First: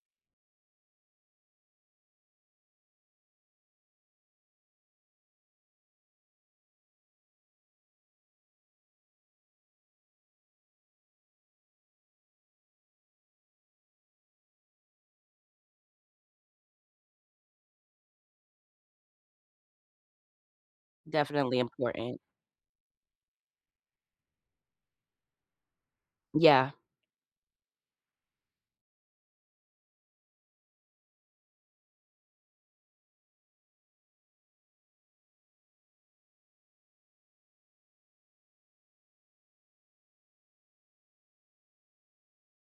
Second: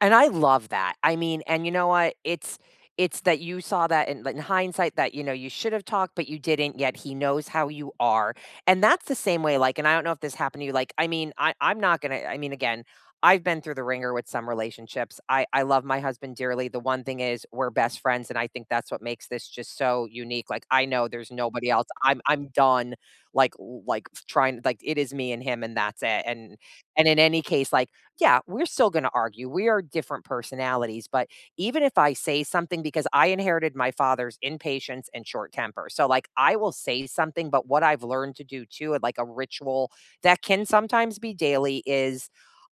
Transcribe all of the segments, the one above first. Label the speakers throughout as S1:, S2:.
S1: And I love that, I mean and you know what? It's it's that you saw that, in in hindsight that, you know, you should’ve talked, but you didn't, yet he knows how you are, and that's the same way, like- and I don't know if this happened to you- like I mean, I 'm not gonna I mean, again, I've been through the ringer with some relationships, I I love my husband dearly, the one thing is, we're best friends, and I think that's what makes this just so unique, like, I know there's
S2: Definitely
S1: nobody else,
S2: important.
S1: I'm I'm done, like like, f trying like, it is me and him, and that's it, and
S2: Yeah.
S1: and, in any case, like, yeah, we're still gonna argue, we are different personalities, but, even if I say something because I inherited my father's impatience and short temper, so, like, I will say something, but what I've learned to do, too, of, like, a ritual- that can sometimes be daily- is,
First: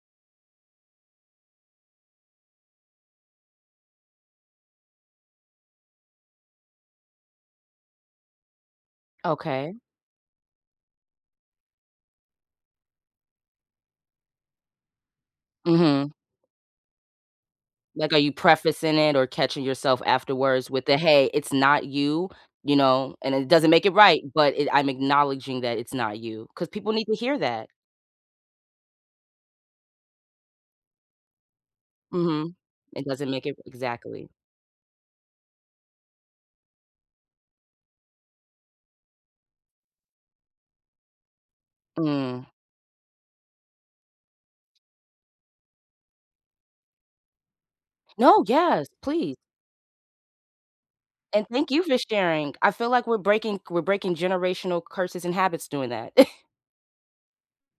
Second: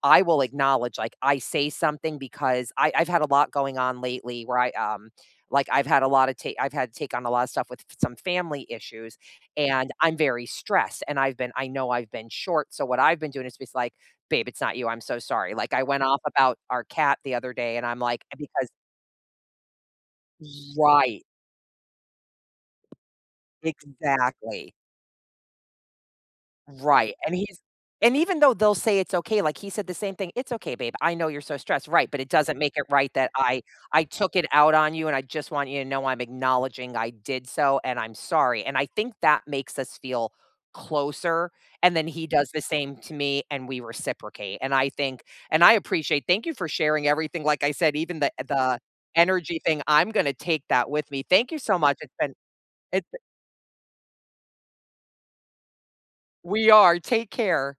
S1: I will acknowledge, like, I say something because, I I've had a lot going on lately where I, um like, I've had a lotta ta I've had to take on a lotta stuff with f f some family issues,
S2: Okay.
S1: and I'm very stressed, and, I've been I know I've been short, so, what I've been doing is, just, like, "Babe, it's not you, I'm so sorry," like, I went
S2: Mhm.
S1: off about our cat the other day, and I'm,
S2: Like, are
S1: like
S2: you
S1: because
S2: prefacing it or catching yourself afterwards with the,
S1: Right.
S2: "Hey, it's not you," you know? And, "it doesn't make it right, but, it
S1: Exactly.
S2: I'm acknowledging that it's not you," 'cause people need
S1: Right,
S2: to
S1: and
S2: hear
S1: he's
S2: that.
S1: and, even though they'll say it's okay, like, he said the same thing, "It's okay, babe, I know you're so stressed." "Right, but it
S2: Mhm.
S1: doesn't make it
S2: It
S1: right
S2: doesn't
S1: that
S2: make it
S1: I I
S2: Exactly.
S1: took it out on you, and I just want you to know, I'm acknowledging I did so, and I'm sorry," and, I think that makes us feel closer, and then, he
S2: Mm.
S1: does the same to me and we reciprocate, and I think and, I appreciate thank you for sharing everything, like I said, even the
S2: No,
S1: the
S2: yes, please.
S1: energy thing, I'm gonna take that with me,
S2: And,
S1: thank you
S2: thank
S1: so
S2: you for
S1: much, it's been
S2: sharing, I feel like
S1: it's
S2: we're
S1: b
S2: breaking we're breaking generational curses and habits doing that.
S1: We are, take care.